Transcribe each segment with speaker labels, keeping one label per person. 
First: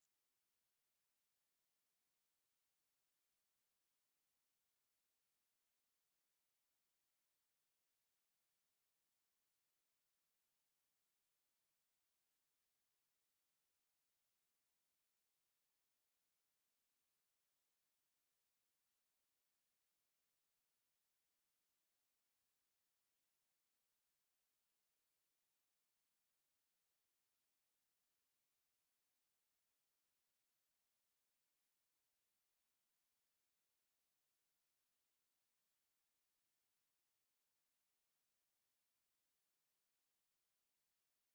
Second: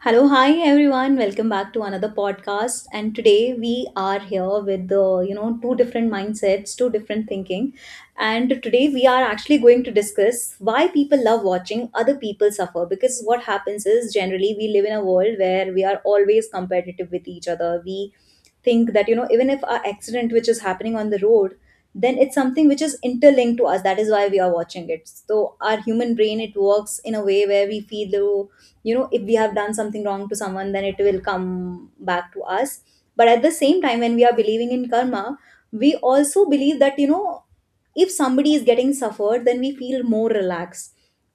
Speaker 1: Hello, hi everyone. Welcome back to another podcast. And today we are here with the two different mindsets, two different thinking. And today we are actually going to discuss why people love watching other people suffer. Because what happens is, generally, we live in a world where we are always competitive with each other. We think that even if our accident which is happening on the road, then it's something which is interlinked to us. That is why we are watching it. So our human brain, it works in a way where we feel though, if we have done something wrong to someone, then it will come back to us. But at the same time, when we are believing in karma, we also believe that if somebody is getting suffered, then we feel more relaxed.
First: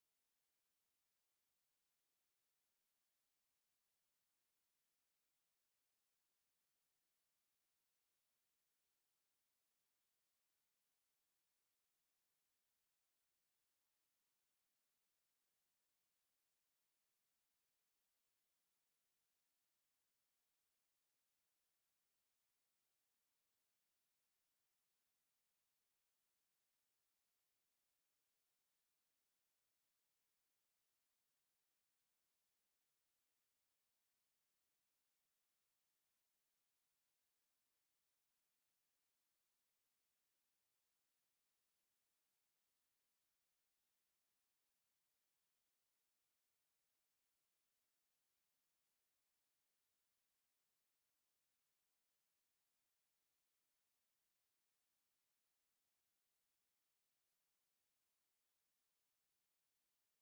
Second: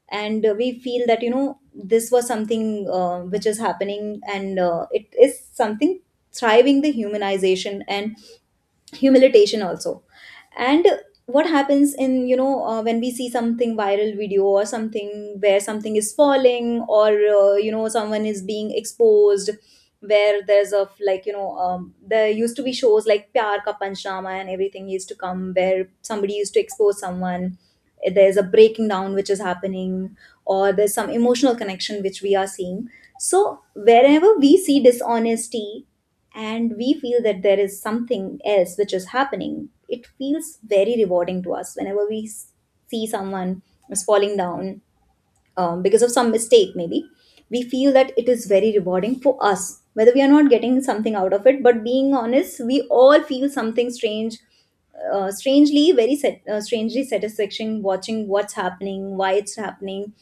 Speaker 1: And we feel that this was something which is happening, and it is something thriving the humanization and humiliation also. And what happens in, when we see something viral video or something where something is falling, or someone is being exposed, where there's a, there used to be shows like pyar ka Panchama and everything used to come where somebody used to expose someone, there's a breaking down which is happening, or there's some emotional connection which we are seeing. So wherever we see dishonesty and we feel that there is something else which is happening, it feels very rewarding to us whenever see someone is falling down, because of some mistake maybe. We feel that it is very rewarding for us, whether we are not getting something out of it. But being honest, we all feel something strange, strangely very strangely satisfaction watching what's happening, why it's happening.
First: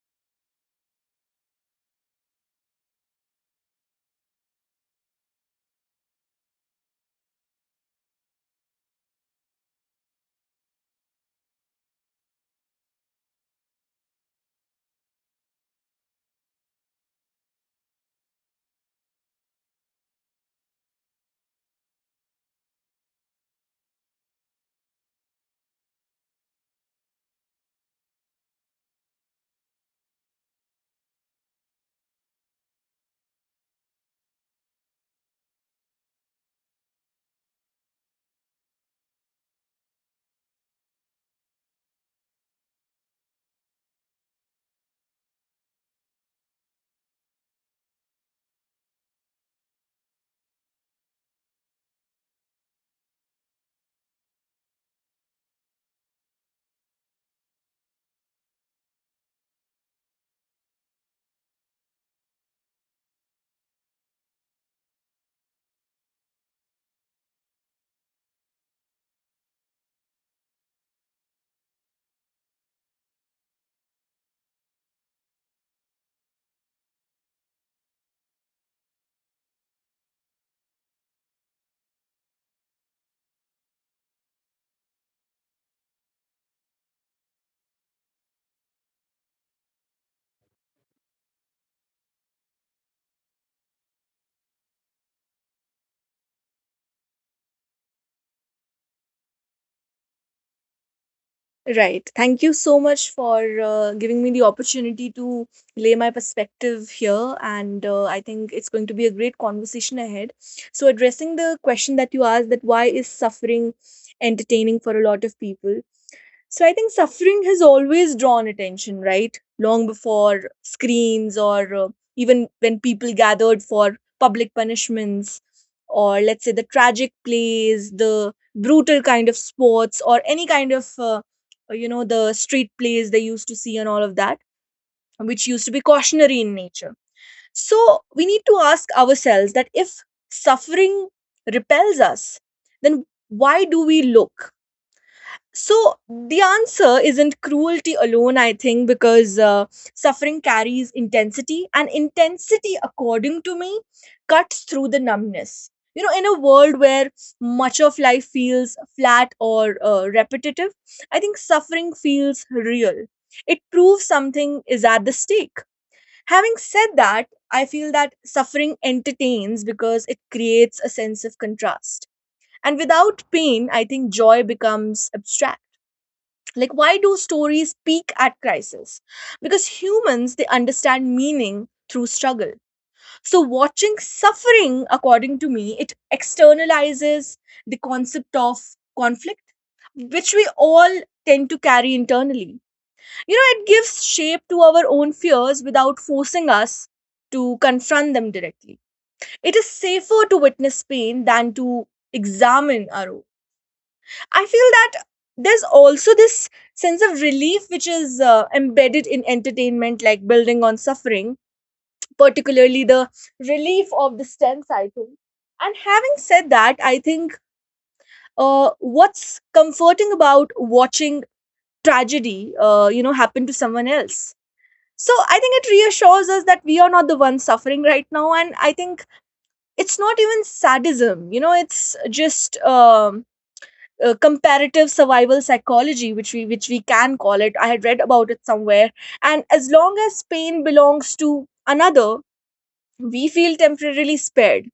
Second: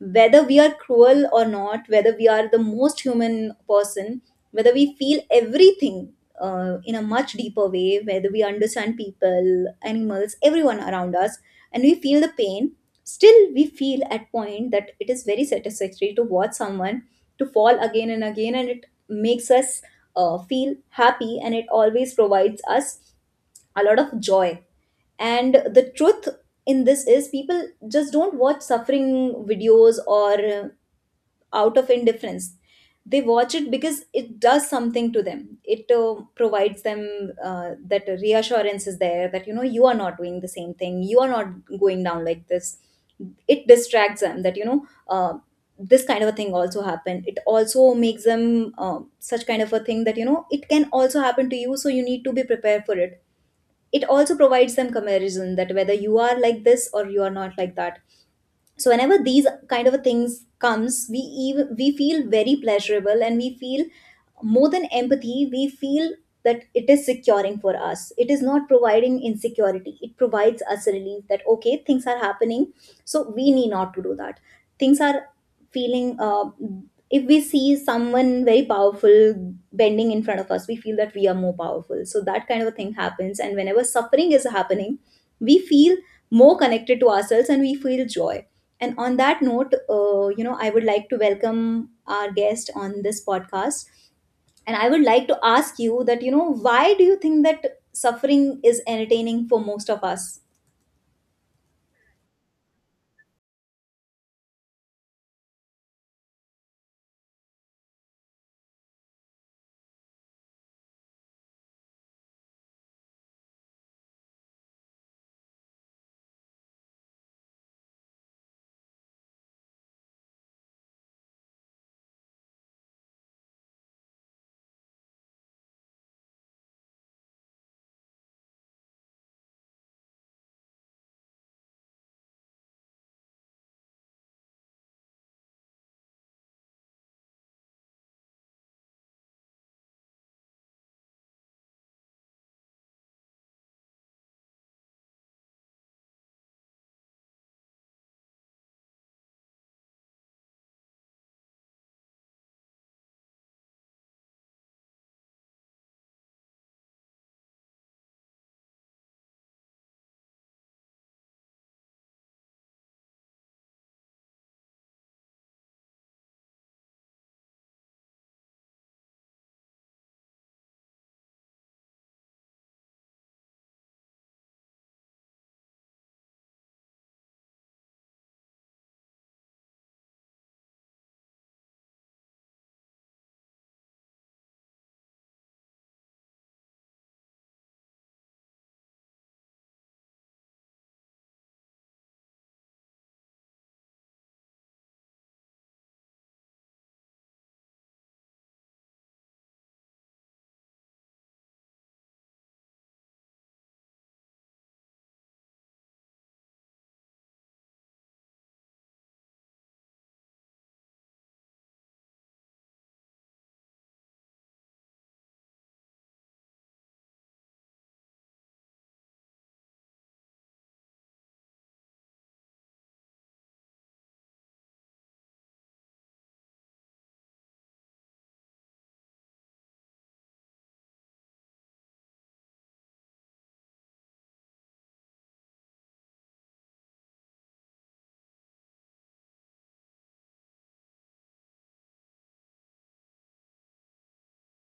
Speaker 1: Whether we are cruel or not, whether we are the most human person, whether we feel everything in a much deeper way, whether we understand people, animals, everyone around us, and we feel the pain, still we feel at point that it is very satisfactory to watch someone to fall again and again, and it makes us feel happy, and it always provides us a lot of joy. And the truth in this is people just don't watch suffering videos or, out of indifference. They watch it because it does something to them. It provides them that reassurance is there that you are not doing the same thing, you are not going down like this. It distracts them that, this kind of a thing also happened. It also makes them such kind of a thing that it can also happen to you, so you need to be prepared for it. It also provides them comparison, that whether you are like this or you are not like that. So whenever these kind of things comes, we, even we feel very pleasurable, and we feel more than empathy. We feel that it is securing for us. It is not providing insecurity. It provides us a relief that, okay, things are happening, so we need not to do that. Things are feeling, if we see someone very powerful bending in front of us, we feel that we are more powerful. So that kind of a thing happens, and whenever suffering is happening, we feel more connected to ourselves, and we feel joy. And on that note, I would like to welcome our guest on this podcast, and I would like to ask you that, why do you think that suffering is entertaining for most of us?
Speaker 2: Right. Thank you so much for giving me the opportunity to lay my perspective here. And I think it's going to be a great conversation ahead. So, addressing the question that you asked, that why is suffering entertaining for a lot of people? So, I think suffering has always drawn attention, right? Long before screens or even when people gathered for public punishments or, let's say, the tragic plays, the brutal kind of sports, or any kind of the street plays they used to see and all of that, which used to be cautionary in nature. So we need to ask ourselves that if suffering repels us, then why do we look? So the answer isn't cruelty alone, I think, because suffering carries intensity, and intensity, according to me, cuts through the numbness. You know, in a world where much of life feels flat or repetitive, I think suffering feels real. It proves something is at the stake. Having said that, I feel that suffering entertains because it creates a sense of contrast. And without pain, I think joy becomes abstract. Like, why do stories peak at crisis? Because humans, they understand meaning through struggle. So watching suffering, according to me, it externalizes the concept of conflict which we all tend to carry internally. You know, it gives shape to our own fears without forcing us to confront them directly. It is safer to witness pain than to examine our own. I feel that there's also this sense of relief which is embedded in entertainment, like building on suffering, particularly the relief of the stents, I think. And having said that, I think what's comforting about watching tragedy, happen to someone else. So I think it reassures us that we are not the ones suffering right now, and I think it's not even sadism. It's just comparative survival psychology, which we can call it. I had read about it somewhere. And as long as pain belongs to another, we feel temporarily spared.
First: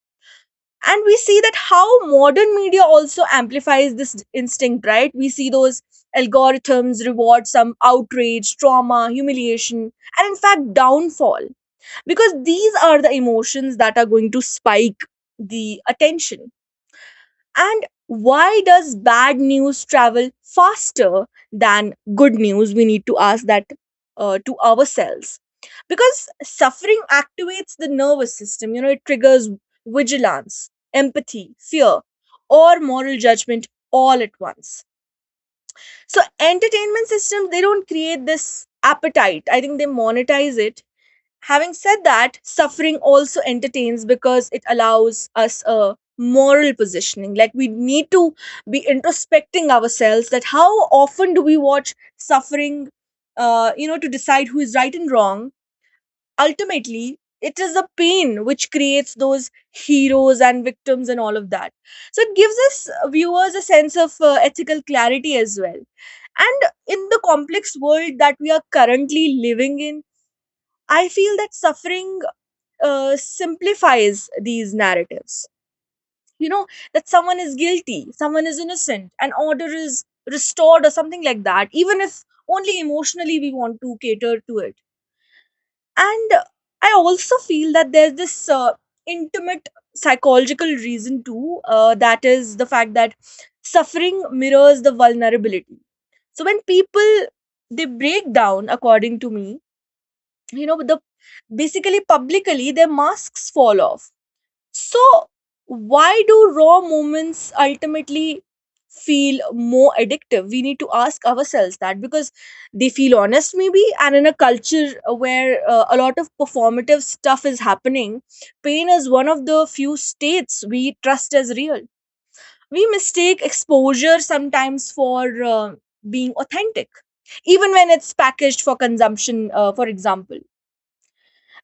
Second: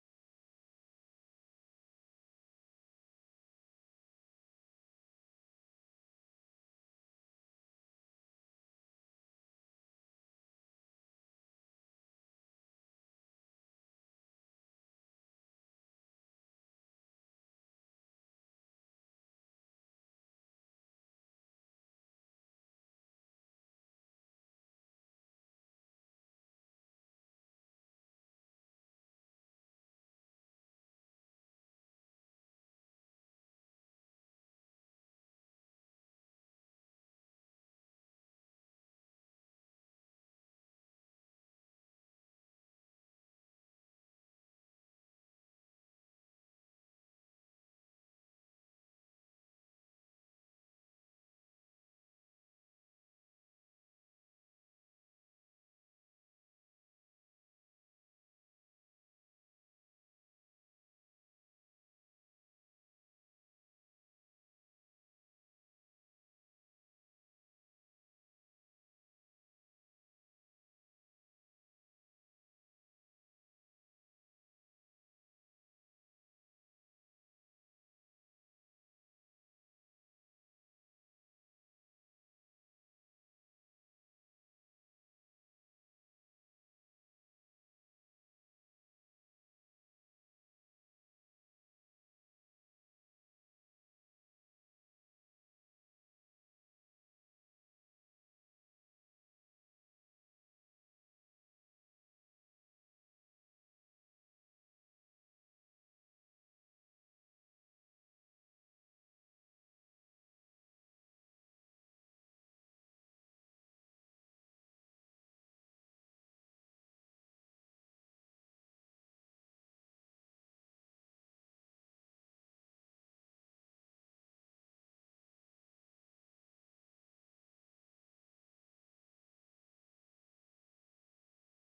Speaker 2: And we see that how modern media also amplifies this instinct, right? We see those algorithms reward some outrage, trauma, humiliation, and in fact downfall, because these are the emotions that are going to spike the attention. And why does bad news travel faster than good news? We need to ask that to ourselves. Because suffering activates the nervous system, you know, it triggers vigilance, empathy, fear, or moral judgment all at once. So, entertainment systems, they don't create this appetite. I think they monetize it. Having said that, suffering also entertains because it allows us a moral positioning. Like, we need to be introspecting ourselves that how often do we watch suffering, to decide who is right and wrong. Ultimately, it is the pain which creates those heroes and victims and all of that. So it gives us viewers a sense of ethical clarity as well. And in the complex world that we are currently living in, I feel that suffering simplifies these narratives. You know, that someone is guilty, someone is innocent, and order is restored or something like that, even if only emotionally we want to cater to it. And I also feel that there's this intimate psychological reason too, that is the fact that suffering mirrors the vulnerability. So when people, they break down, according to me, you know, the basically publicly their masks fall off. So, why do raw moments ultimately feel more addictive? We need to ask ourselves that, because they feel honest, maybe. And in a culture where a lot of performative stuff is happening, pain is one of the few states we trust as real. We mistake exposure sometimes for being authentic, even when it's packaged for consumption, for example.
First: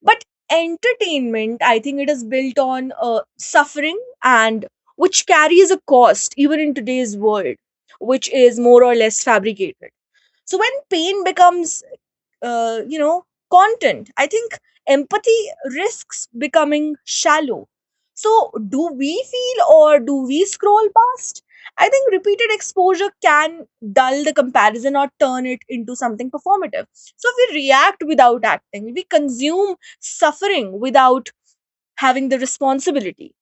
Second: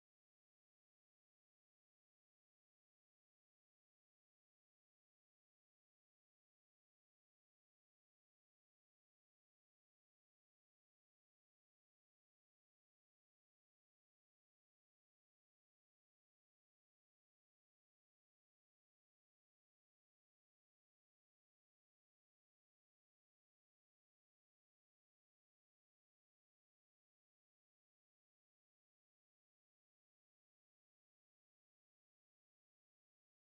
Speaker 2: But entertainment, I think it is built on suffering, and which carries a cost even in today's world, which is more or less fabricated. So when pain becomes uh, you know content, I think empathy risks becoming shallow. So do we feel or do we scroll past? I think repeated exposure can dull the comparison or turn it into something performative. So if we react without acting, we consume suffering without having the responsibility.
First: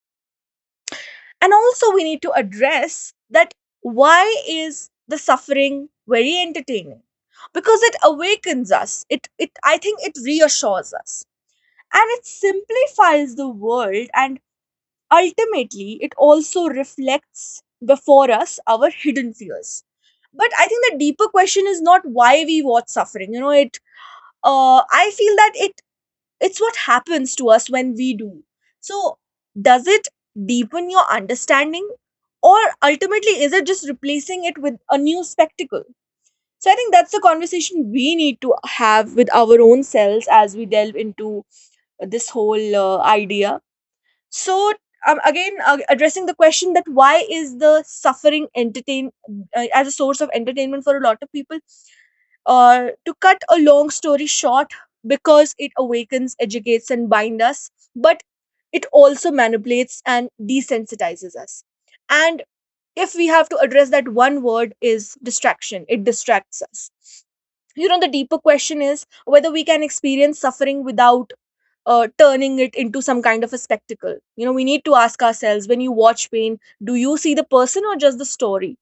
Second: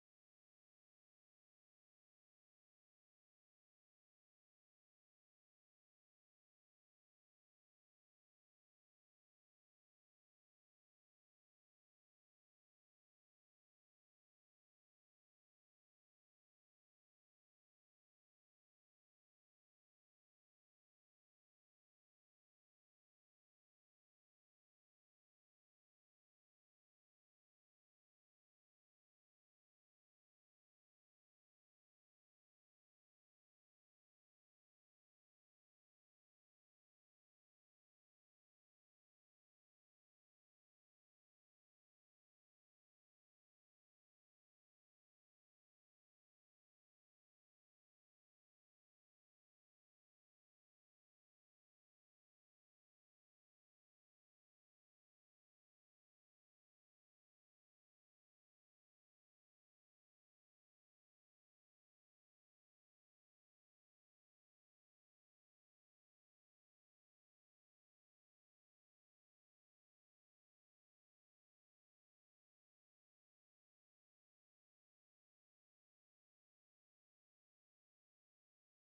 Speaker 2: And also we need to address that why is the suffering very entertaining? Because it awakens us, it, I think it reassures us, and it simplifies the world, and ultimately it also reflects before us our hidden fears. But I think the deeper question is not why we watch suffering. You know, it, I feel that it, it's what happens to us when we do. So, does it deepen your understanding, or ultimately is it just replacing it with a new spectacle? So I think that's the conversation we need to have with our own selves as we delve into this whole idea. So um, again uh, addressing the question that why is the suffering entertain, as a source of entertainment for a lot of people, to cut a long story short, because it awakens, educates, and binds us, but it also manipulates and desensitizes us. And if we have to address that, one word is distraction. It distracts us. You know, the deeper question is whether we can experience suffering without turning it into some kind of a spectacle. You know, we need to ask ourselves, when you watch pain, do you see the person or just the story?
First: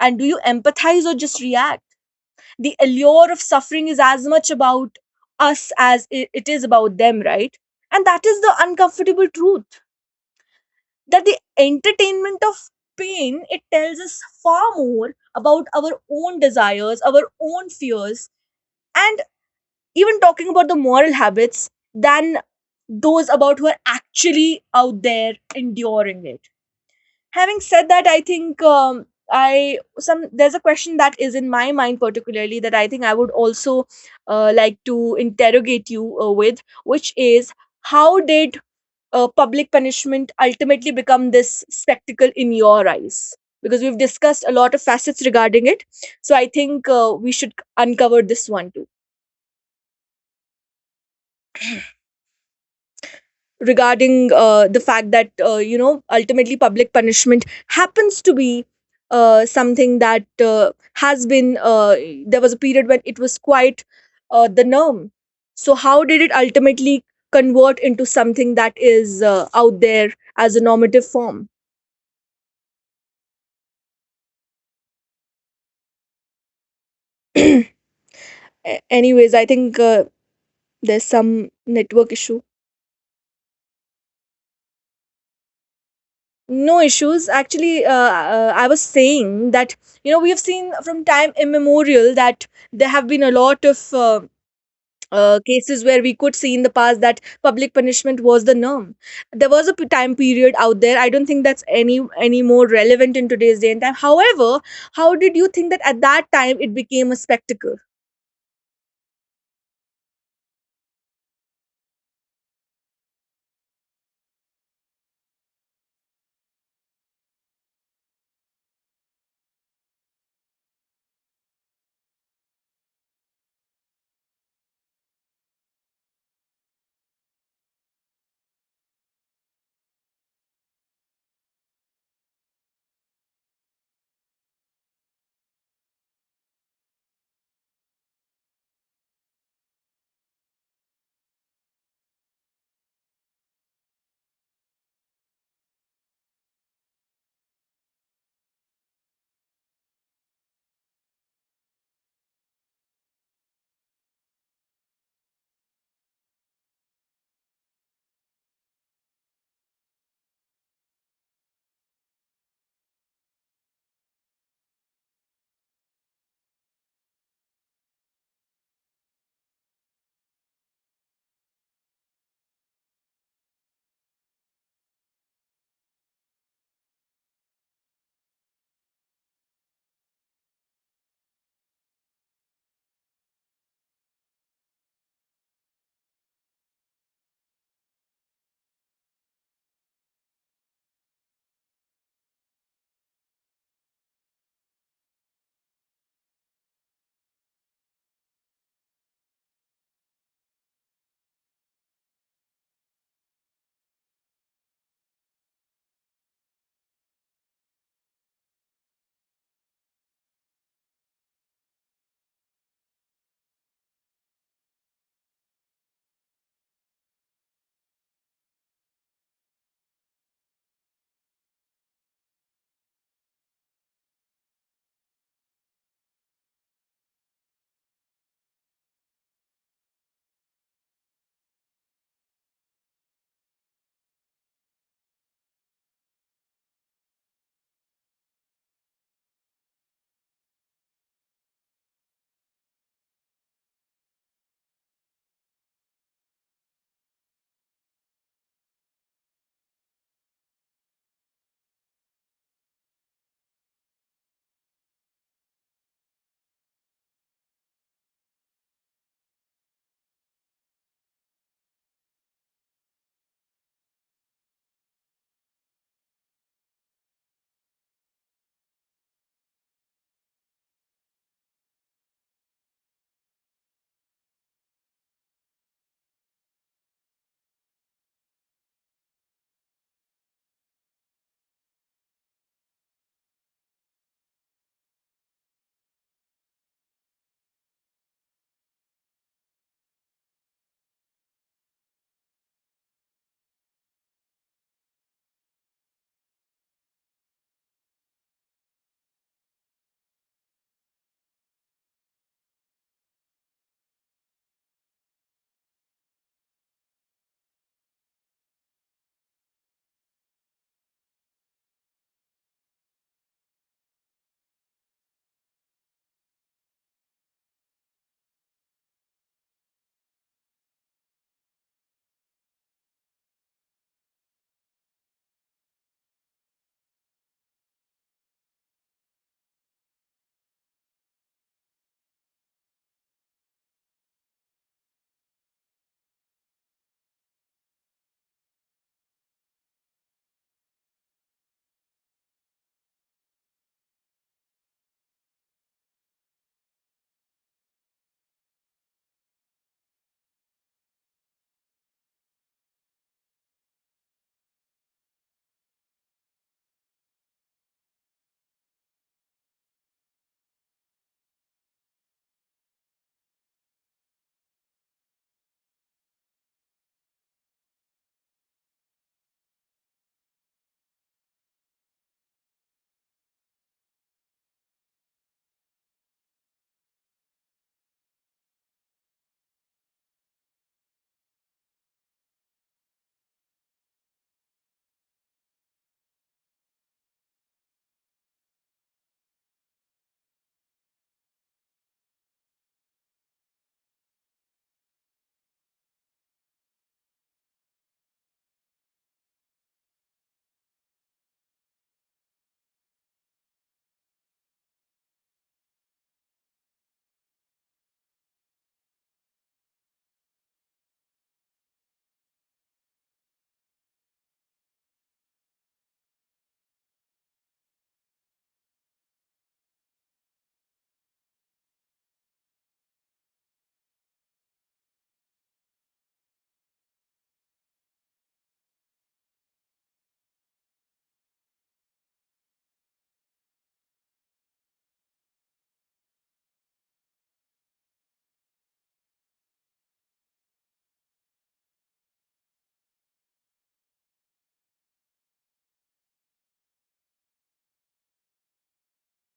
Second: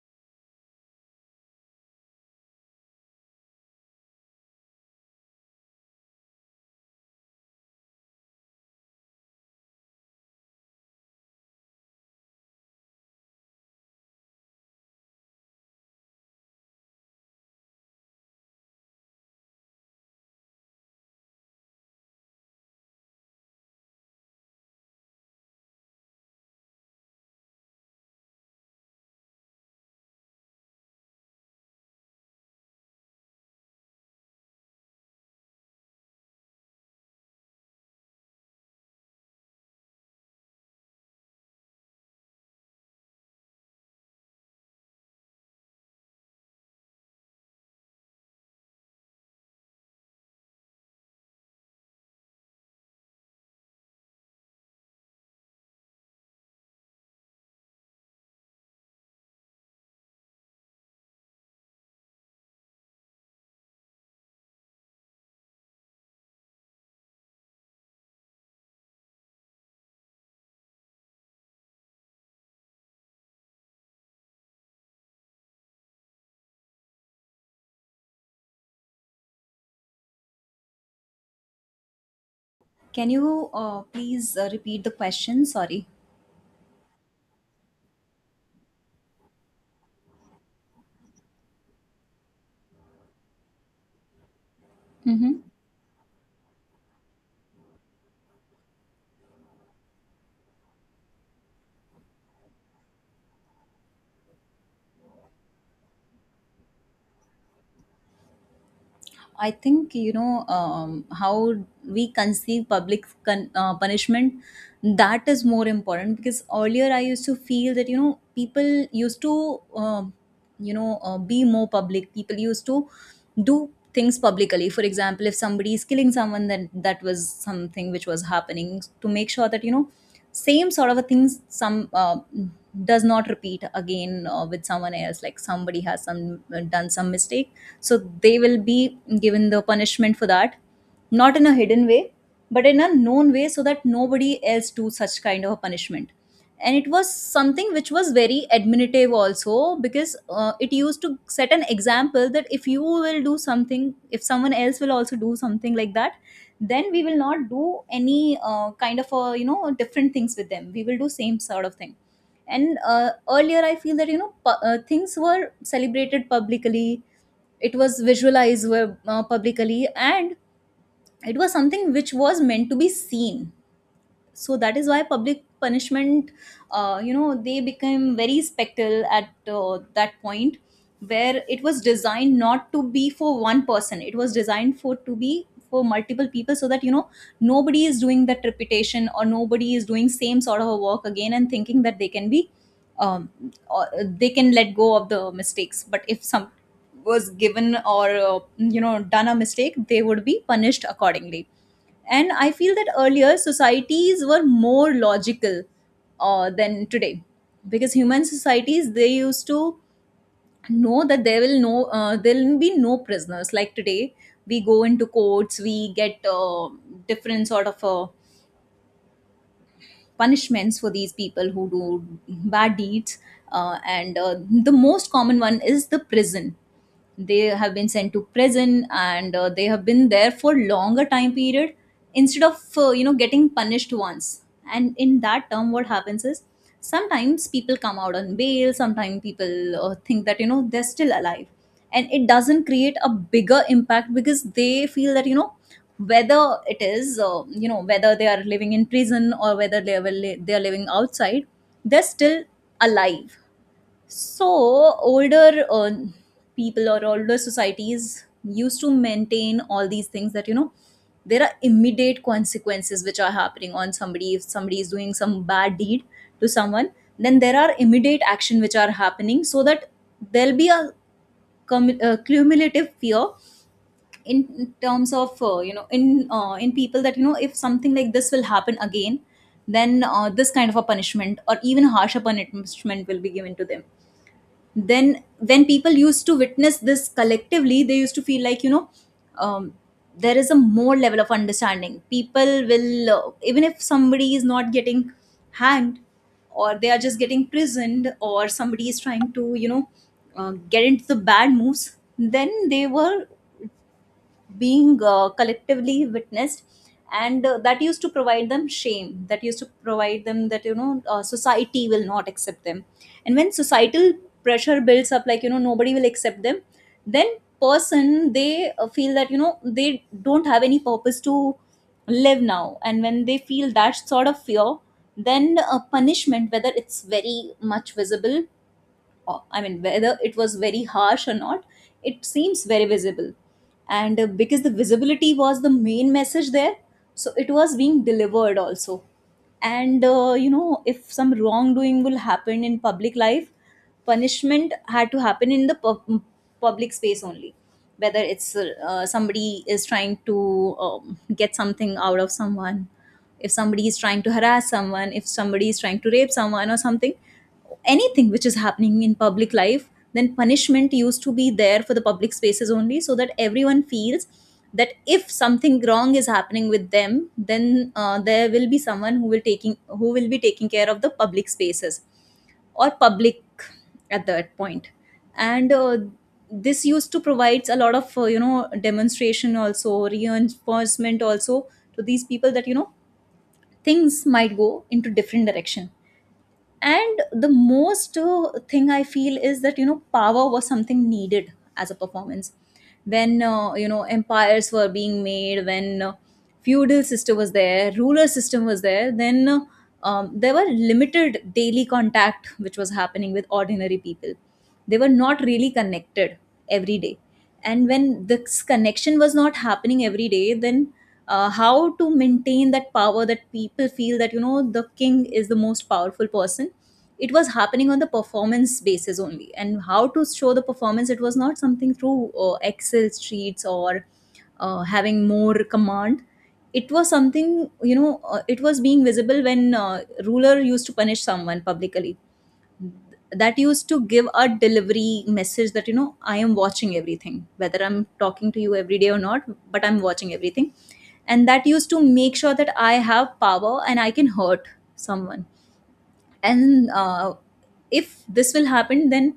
Speaker 2: And do you empathize or just react? The allure of suffering is as much about us as it is about them, right? And that is the uncomfortable truth, that the entertainment of pain, it tells us far more about our own desires, our own fears, and even talking about the moral habits, than those about who are actually out there enduring it. Having said that, I think I some there's a question that is in my mind particularly that I think I would also like to interrogate you with, which is, how did public punishment ultimately become this spectacle in your eyes? Because we've discussed a lot of facets regarding it, so I think we should uncover this one too, regarding the fact that you know, ultimately public punishment happens to be something that has been there was a period when it was quite the norm. So how did it ultimately convert into something that is out there as a normative form? Anyways, I think there's some network issue.
Speaker 1: Can you please repeat the question, sorry?
Speaker 2: No issues actually, I was saying that, you know, we have seen from time immemorial that there have been a lot of
Speaker 1: Mm-hmm.
Speaker 2: cases where we could see in the past that public punishment was the norm. There was a time period out there. I don't think that's any more relevant in today's day and time. However, how did you think that at that time it became a spectacle?
Speaker 1: I think how we conceive public punishment, that is more important. Because earlier I used to feel that people used to, um, be more public. People used to do things publicly. For example, if somebody is killing someone, then that was something which was happening to make sure that same sort of a things some does not repeat again with someone else. Like somebody has some done some mistake, so they will be given the punishment for that, not in a hidden way, but in a known way, so that nobody else do such kind of a punishment. And it was something which was very administrative also, because it used to set an example, that if you will do something, if someone else will also do something like that, then we will not do any kind of a, different things with them. We will do same sort of thing. And earlier I feel that things were celebrated publicly. It was visualized publicly, and it was something which was meant to be seen. So that is why public punishment, they became very spectral at that point, where it was designed not to be for one person. It was designed for to be for multiple people, so that nobody is doing that repetition, or nobody is doing same sort of a work again and thinking that they can be, um, or they can let go of the mistakes. But if some was given, or done a mistake, they would be punished accordingly. And I feel that earlier societies were more logical than today, because human societies, they used to know that there will there will be no prisoners. Like today, we go into courts, we get different sort of punishments for these people who do bad deeds. And The most common one is the prison. They have been sent to prison, and they have been there for longer time period, instead of getting punished once. And in that term, what happens is, sometimes people come out on bail. Sometimes people think that they're still alive, and it doesn't create a bigger impact, because they feel that whether it is, whether they are living in prison, or whether they are living outside, they're still alive. So older people or older societies used to maintain all these things, that there are immediate consequences which are happening on somebody. If somebody is doing some bad deed to someone, then there are immediate action which are happening, so that there'll be a cumulative fear in terms of, in people, that if something like this will happen again, then this kind of a punishment, or even harsher punishment will be given to them. Then when people used to witness this collectively, they used to feel like, um, there is a more level of understanding. People will even if somebody is not getting hanged, or they are just getting prisoned, or somebody is trying to, get into the bad moves, then they were being collectively witnessed. And that used to provide them shame. That used to provide them that society will not accept them. And when societal pressure builds up, like nobody will accept them, then person, they feel that they don't have any purpose to live now. And when they feel that sort of fear, then punishment, whether it's very much visible, I mean, whether it was very harsh or not, it seems very visible. And because the visibility was the main message there, so it was being delivered also. And, if some wrongdoing will happen in public life, punishment had to happen in the public space only. Whether it's somebody is trying to, get something out of someone, if somebody is trying to harass someone, if somebody is trying to rape someone or something, anything which is happening in public life, then punishment used to be there for the public spaces only, so that everyone feels that if something wrong is happening with them, then there will be someone who will taking, who will be taking care of the public spaces or public at that point. And this used to provides a lot of demonstration also, reinforcement also to these people that you know things might go into different direction. And the most thing I feel is that you know power was something needed as a performance. When you know empires were being made, when feudal system was there, ruler system was there, then there were limited daily contact which was happening with ordinary people. They were not really connected every day. And when this connection was not happening every day, then how to maintain that power, that people feel that you know the king is the most powerful person. It was happening on the performance basis only. And how to show the performance, it was not something through excel sheets or having more command. It was something, you know, it was being visible when ruler used to punish someone publicly. That used to give a delivery message that you know I am watching everything, whether I'm talking to you every day or not, but I'm watching everything. And that used to make sure that I have power and I can hurt someone. And if this will happen then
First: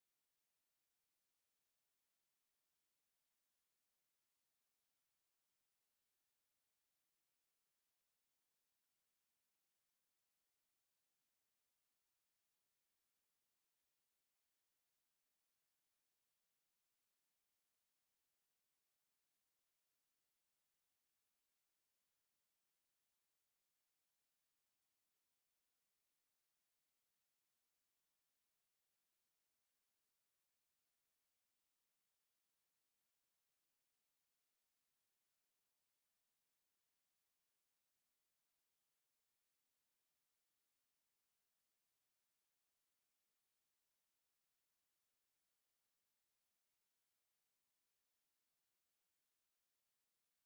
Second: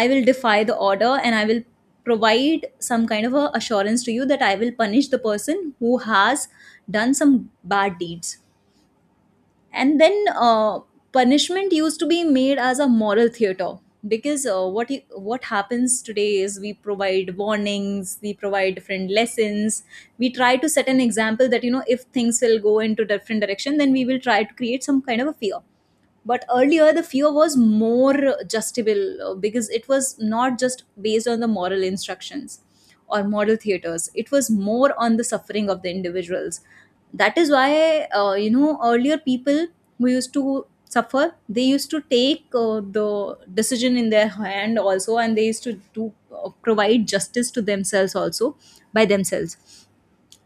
Speaker 1: I will defy the order and I will provide some kind of a assurance to you that I will punish the person who has done some bad deeds. And then punishment used to be made as a moral theater, because what happens today is we provide warnings, we provide different lessons, we try to set an example that you know if things will go into different direction then we will try to create some kind of a fear. But earlier, the fear was more justable because it was not just based on the moral instructions or moral theaters, it was more on the suffering of the individuals. That is why you know earlier people who used to suffer, they used to take the decision in their hand also, and they used to do provide justice to themselves also, by themselves.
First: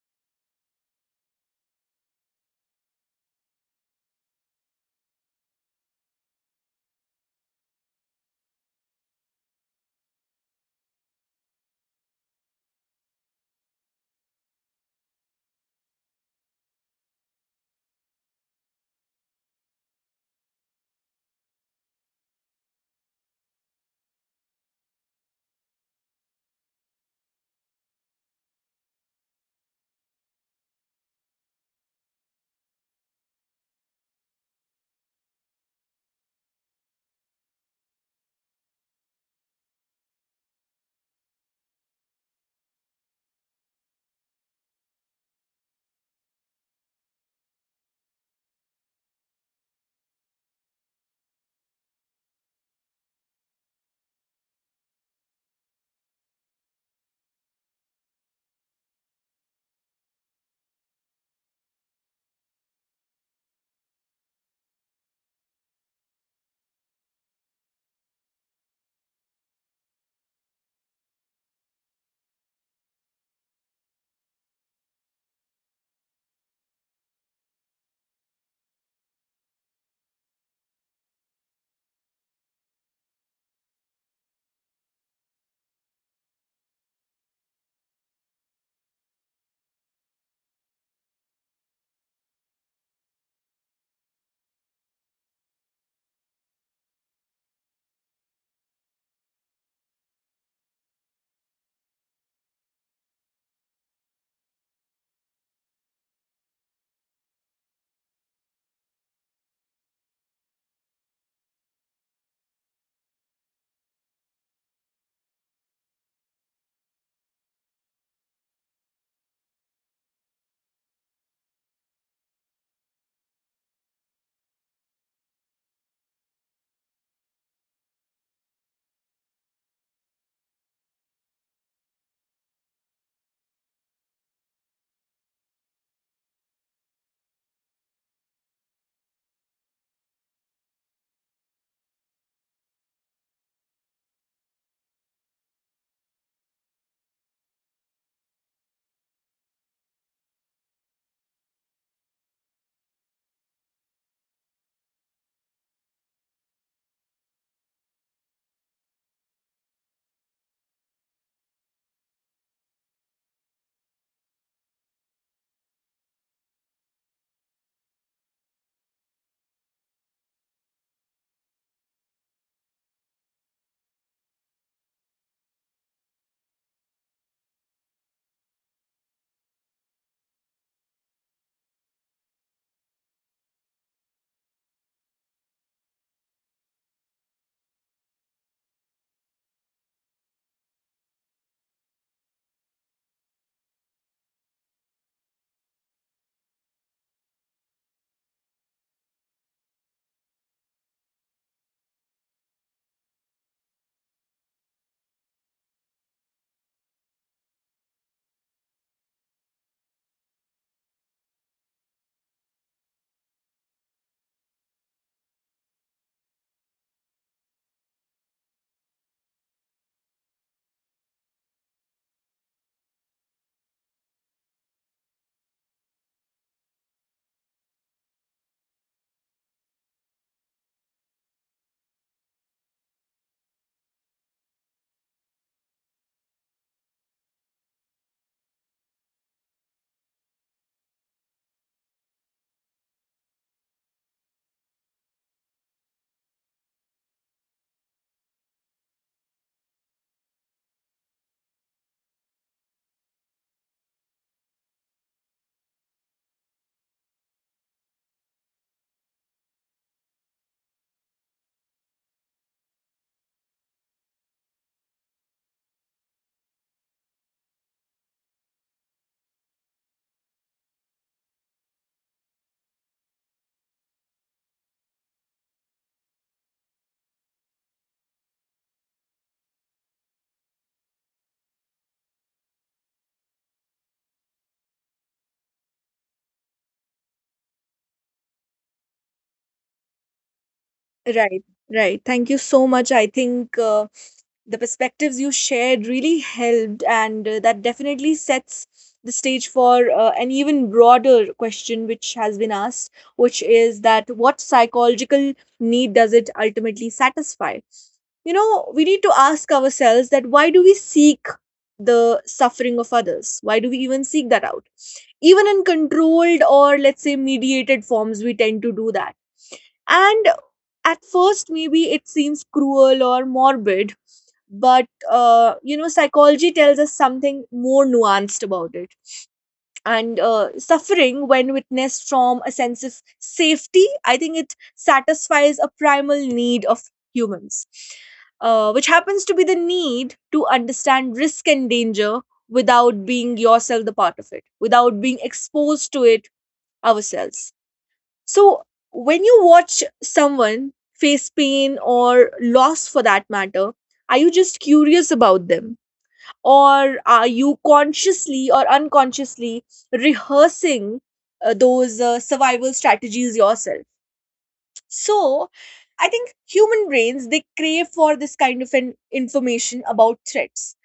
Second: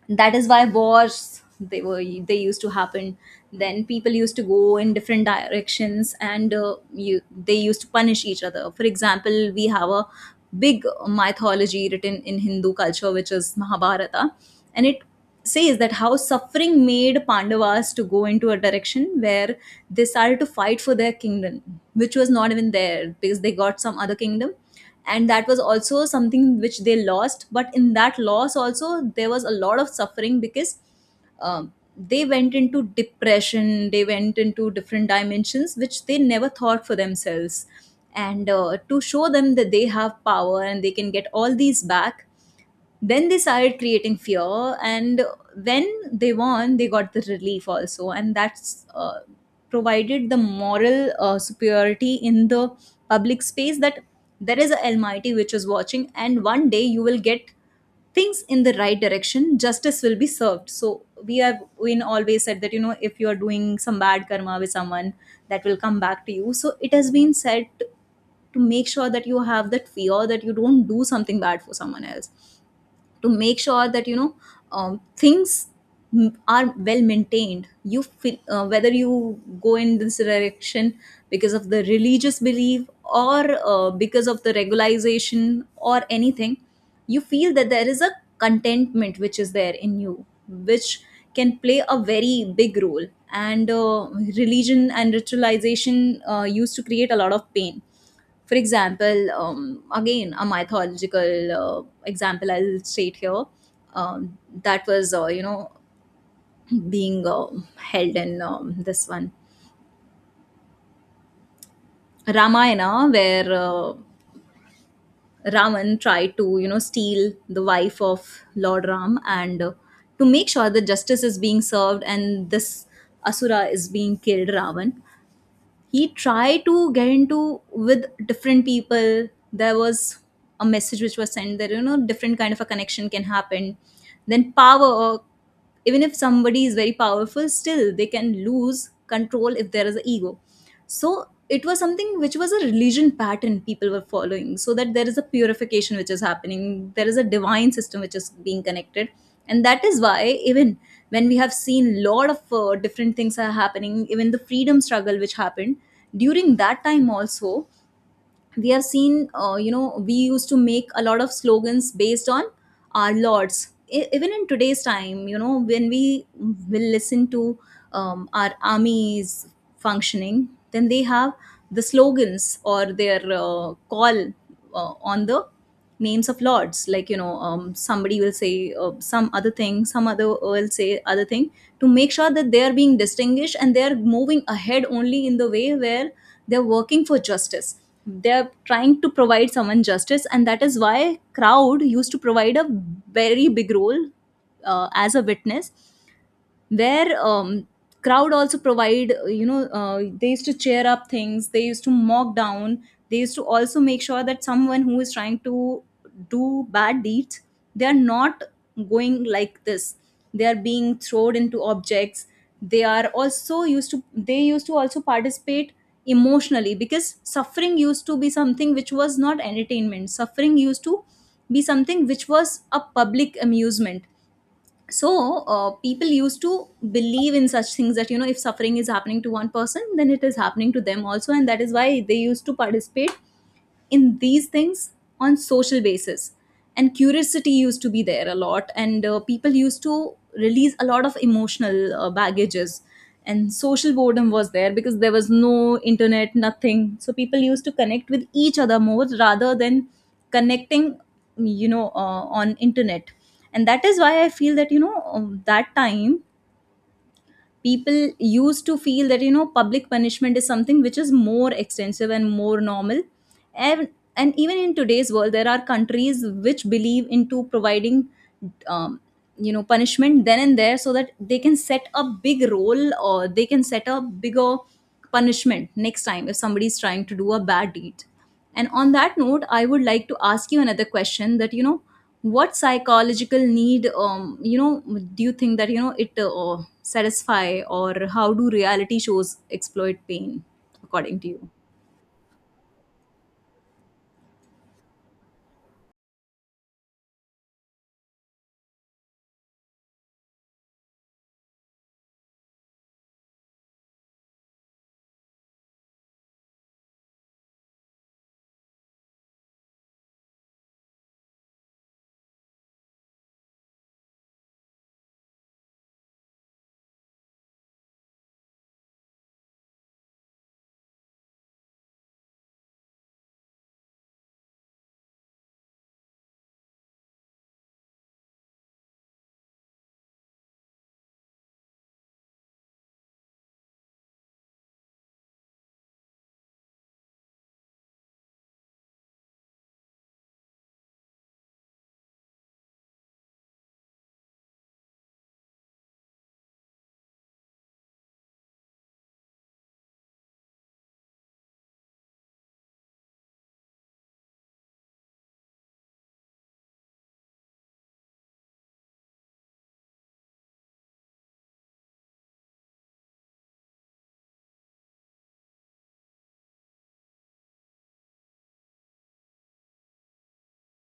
Speaker 1: That is why wars, they used to happen. Then people used to go in different directions, and they used to punish each other. For example, we have a big mythology written in Hindu culture, which is Mahabharata. And it says that how suffering made Pandavas to go into a direction where they started to fight for their kingdom, which was not even there because they got some other kingdom, and that was also something which they lost. But in that loss also there was a lot of suffering, because um, they went into depression, they went into different dimensions which they never thought for themselves. And to show them that they have power and they can get all these back, then they started creating fear. And when they won, they got the relief also, and that's provided the moral superiority in the public space, that there is a almighty which is watching and one day you will get things in the right direction, justice will be served. So we have been always said that you know if you are doing some bad karma with someone, that will come back to you. So it has been said to make sure that you have that fear, that you don't do something bad for someone else, to make sure that you know things are well maintained. You feel whether you go in this direction because of the religious belief or because of the regularization or anything, you feel that there is a contentment which is there in you, which can play a very big role. And religion and ritualization used to create a lot of pain. For example, again, a mythological example I'll state here. um, that was, you know, being held in this one Ramayana, where Raman tried to, you know, steal the wife of Lord Ram. And to make sure that justice is being served and this Asura is being killed, Ravan, he tried to get into with different people. There was a message which was sent that you know different kind of a connection can happen then power, or even if somebody is very powerful, still they can lose control if there is an ego. So it was something which was a religion pattern people were following, so that there is a purification which is happening, there is a divine system which is being connected. And that is why even when we have seen lot of different things are happening, even the freedom struggle which happened during that time also, we have seen you know we used to make a lot of slogans based on our lords. Even in today's time, you know when we will listen to our armies functioning, then they have the slogans or their call on the names of lords, like you know somebody will say some other thing, some other will say other thing, to make sure that they are being distinguished and they are moving ahead only in the way where they're working for justice, they're trying to provide someone justice. And that is why crowd used to provide a very big role as a witness, where crowd also provide, they used to cheer up things, they used to mock down, they used to also make sure that someone who is trying to do bad deeds, they are not going like this, they are being thrown into objects. They are also used to they used to also participate emotionally, because suffering used to be something which was not entertainment, suffering used to be something which was a public amusement. So people used to believe in such things that you know if suffering is happening to one person, then it is happening to them also, and that is why they used to participate in these things on social basis. And curiosity used to be there a lot, and people used to release a lot of emotional baggages. And social boredom was there because there was no internet, nothing, so people used to connect with each other more rather than connecting, you know, on internet. And that is why I feel that you know that time people used to feel that you know public punishment is something which is more extensive and more normal. and and even in today's world there are countries which believe into providing um, you know punishment then and there, so that they can set a big role or they can set a bigger punishment next time if somebody is trying to do a bad deed. And on that note, I would like to ask you another question, that you know what psychological need, you know, do you think that you know it satisfy, or how do reality shows exploit pain, according to
Speaker 2: Right,
Speaker 1: you?
Speaker 2: right. Thank you so much. I think the perspectives you shared really helped, and that definitely sets the stage for an even broader question which has been asked, which is that what psychological need does it ultimately satisfy? You know, we need to ask ourselves that why do we seek the suffering of others? Why do we even seek that out? Even in controlled or, let's say, mediated forms, we tend to do that. And at first, maybe it seems cruel or morbid, but you know, psychology tells us something more nuanced about it. And suffering, when witnessed from a sense of safety, I think it satisfies a primal need of humans, which happens to be the need to understand risk and danger without being yourself the part of it, without being exposed to it ourselves. So, when you watch someone face pain or loss for that matter, are you just curious about them? Or are you consciously or unconsciously rehearsing those survival strategies yourself? So, I think human brains, they crave for this kind of an information about threats,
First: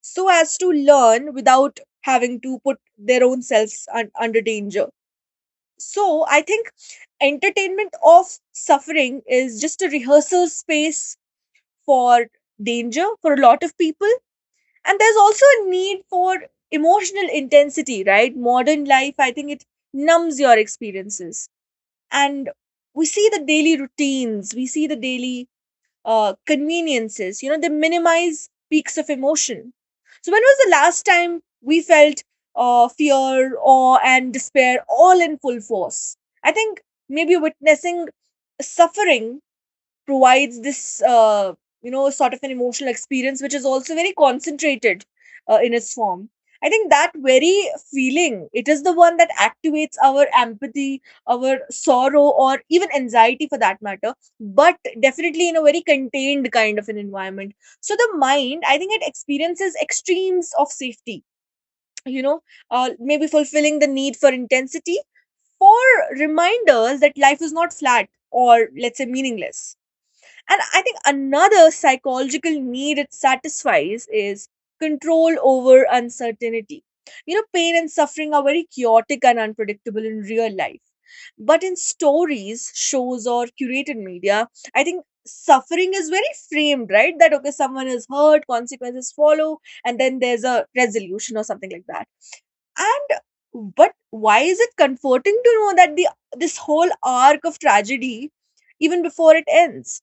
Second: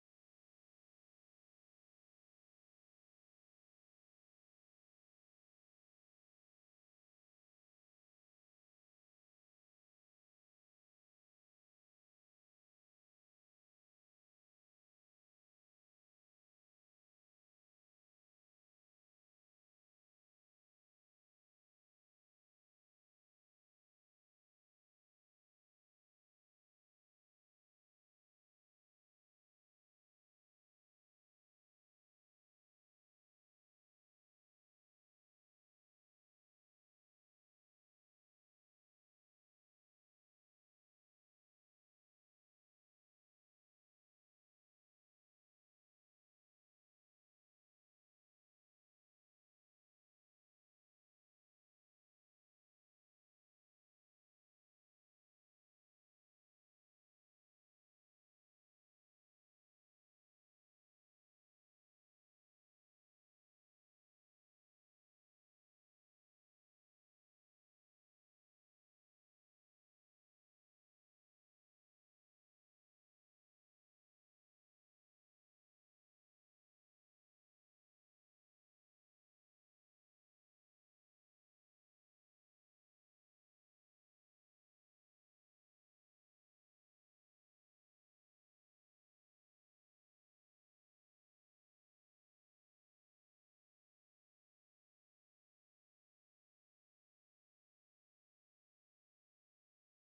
Speaker 2: so as to learn without having to put their own selves under danger. So I think entertainment of suffering is just a rehearsal space for danger for a lot of people. And there's also a need for emotional intensity, right? Modern life, I think it numbs your experiences. And we see the daily routines, we see the daily conveniences. You know, they minimize peaks of emotion. So, when was the last time we felt fear, awe, and despair all in full force? I think maybe witnessing suffering provides this uh, sort of an emotional experience which is also very concentrated in its form. I think that very feeling, it is the one that activates our empathy, our sorrow, or even anxiety for that matter, but definitely in a very contained kind of an environment. So the mind, I think it experiences extremes of safety, you know maybe fulfilling the need for intensity, for reminders that life is not flat or, let's say, meaningless. And I think another psychological need it satisfies is control over uncertainty. You know, pain and suffering are very chaotic and unpredictable in real life. But in stories, shows, or curated media, I think suffering is very framed, right? That, okay, someone is hurt, consequences follow, and then there's a resolution or something like that. And But why is it comforting to know that the this whole arc of tragedy even before it ends?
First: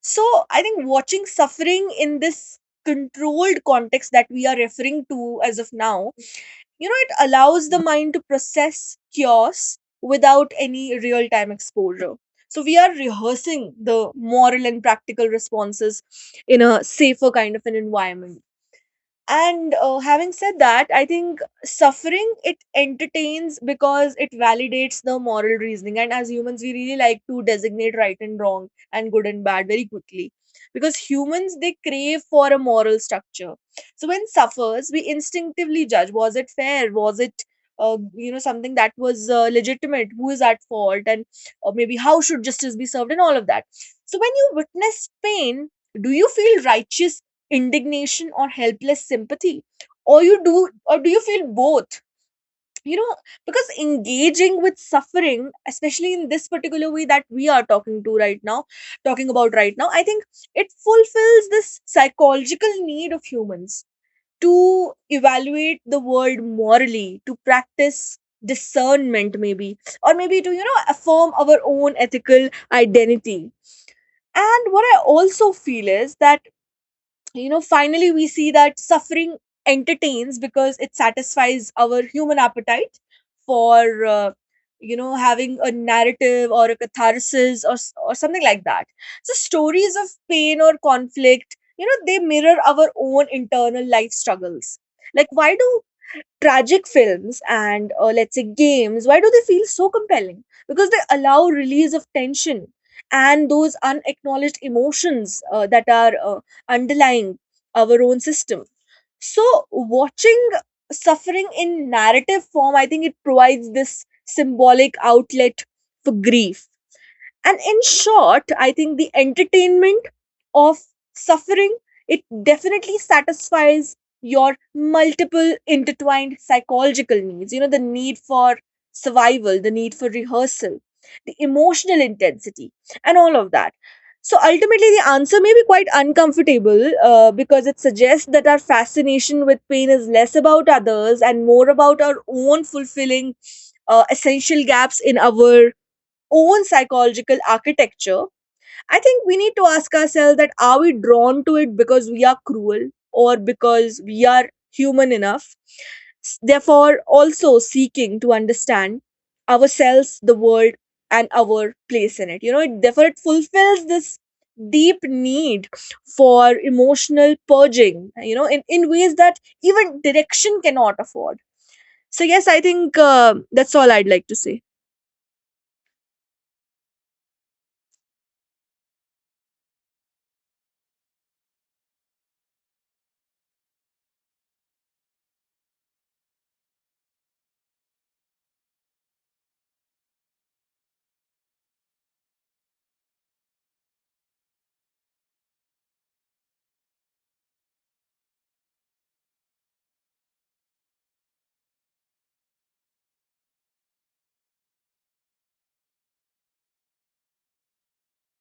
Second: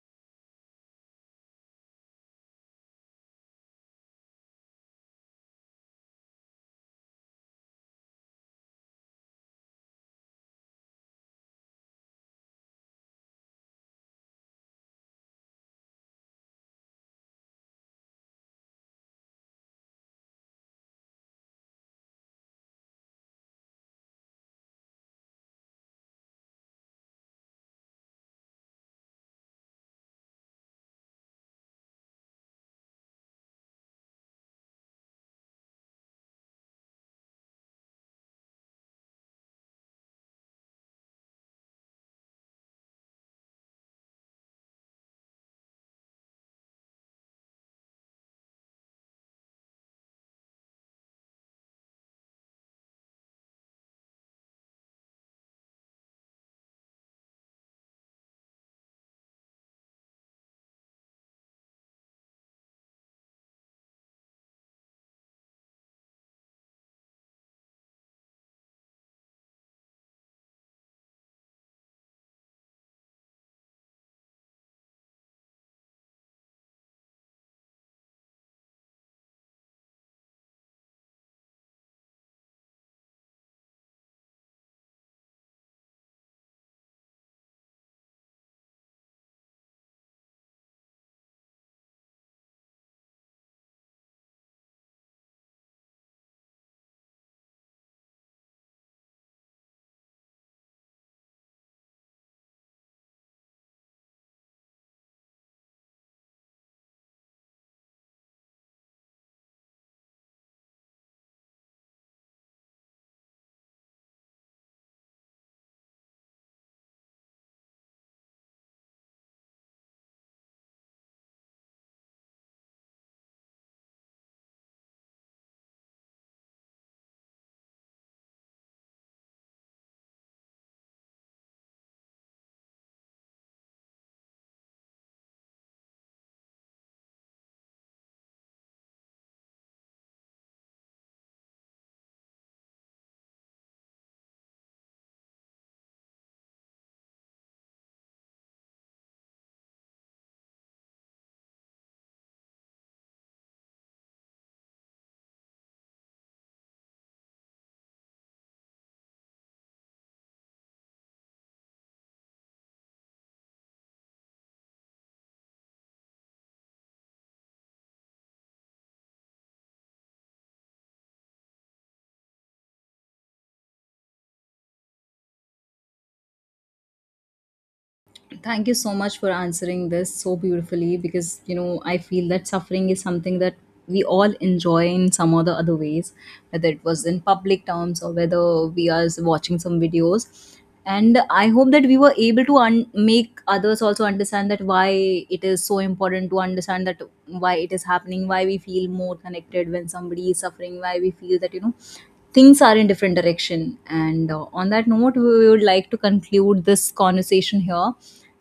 Speaker 2: So I think watching suffering in this controlled context that we are referring to as of now, you know, it allows the mind to process chaos without any real time exposure. So we are rehearsing the moral and practical responses in a safer kind of an environment. And having said that, I think suffering, it entertains because it validates the moral reasoning. And as humans, we really like to designate right and wrong and good and bad very quickly, because humans, they crave for a moral structure. So when suffers, we instinctively judge: was it fair? Was it something that was legitimate? Who is at fault? And or maybe how should justice be served? And all of that. So when you witness pain, do you feel righteous indignation or helpless sympathy, or you do, or do you feel both, you know? Because engaging with suffering, especially in this particular way that we are talking about right now, I think it fulfills this psychological need of humans to evaluate the world morally, to practice discernment, maybe, or maybe to, you know, affirm our own ethical identity. And what I also feel is that, you know, finally we see that suffering entertains because it satisfies our human appetite for, you know, having a narrative or a catharsis or or something like that. So stories of pain or conflict, you know, they mirror our own internal life struggles. Like, why do tragic films and, let's say, games, why do they feel so compelling? Because they allow release of tension and those unacknowledged emotions that are underlying our own system. So watching suffering in narrative form, I think it provides this symbolic outlet for grief. And in short, I think the entertainment of suffering, it definitely satisfies your multiple intertwined psychological needs, you know, the need for survival, the need for rehearsal, the emotional intensity, and all of that. So ultimately the answer may be quite uncomfortable, because it suggests that our fascination with pain is less about others and more about our own fulfilling essential gaps in our own psychological architecture. I think we need to ask ourselves that are we drawn to it because we are cruel or because we are human enough? Therefore, also seeking to understand ourselves, the world, and our place in it. You know, it, therefore, it fulfills this deep need for emotional purging, you know, in ways that even direction cannot afford. So, yes, I think that's all I'd like to say.
Speaker 1: Thank you so much for answering this so beautifully, because you know I feel that suffering is something that we all enjoy in some or the other ways, whether it was in public terms or whether we are watching some videos. And I hope that we were able to make others also understand that why it is so important to understand that why it is happening, why we feel more connected when somebody is suffering, why we feel that you know things are in different direction. And on that note we would like to conclude this conversation here,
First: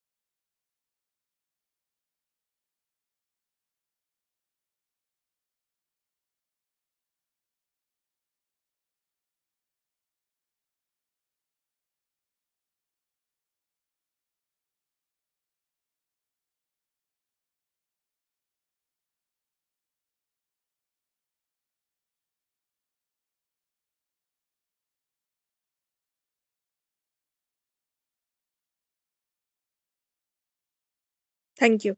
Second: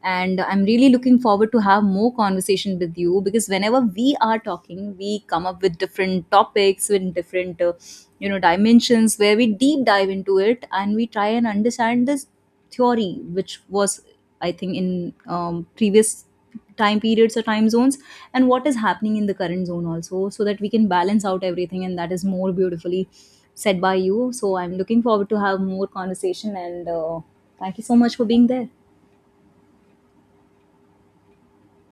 Speaker 1: and I'm really looking forward to have more conversation with you, because whenever we are talking we come up with different topics with different you know dimensions where we deep dive into it and we try and understand this theory which was, I think, in previous time periods or time zones, and what is happening in the current zone also, so that we can balance out everything. And that is more beautifully said by you, so I'm looking forward to have more conversation. And thank you so much for being there.
Speaker 2: Thank you.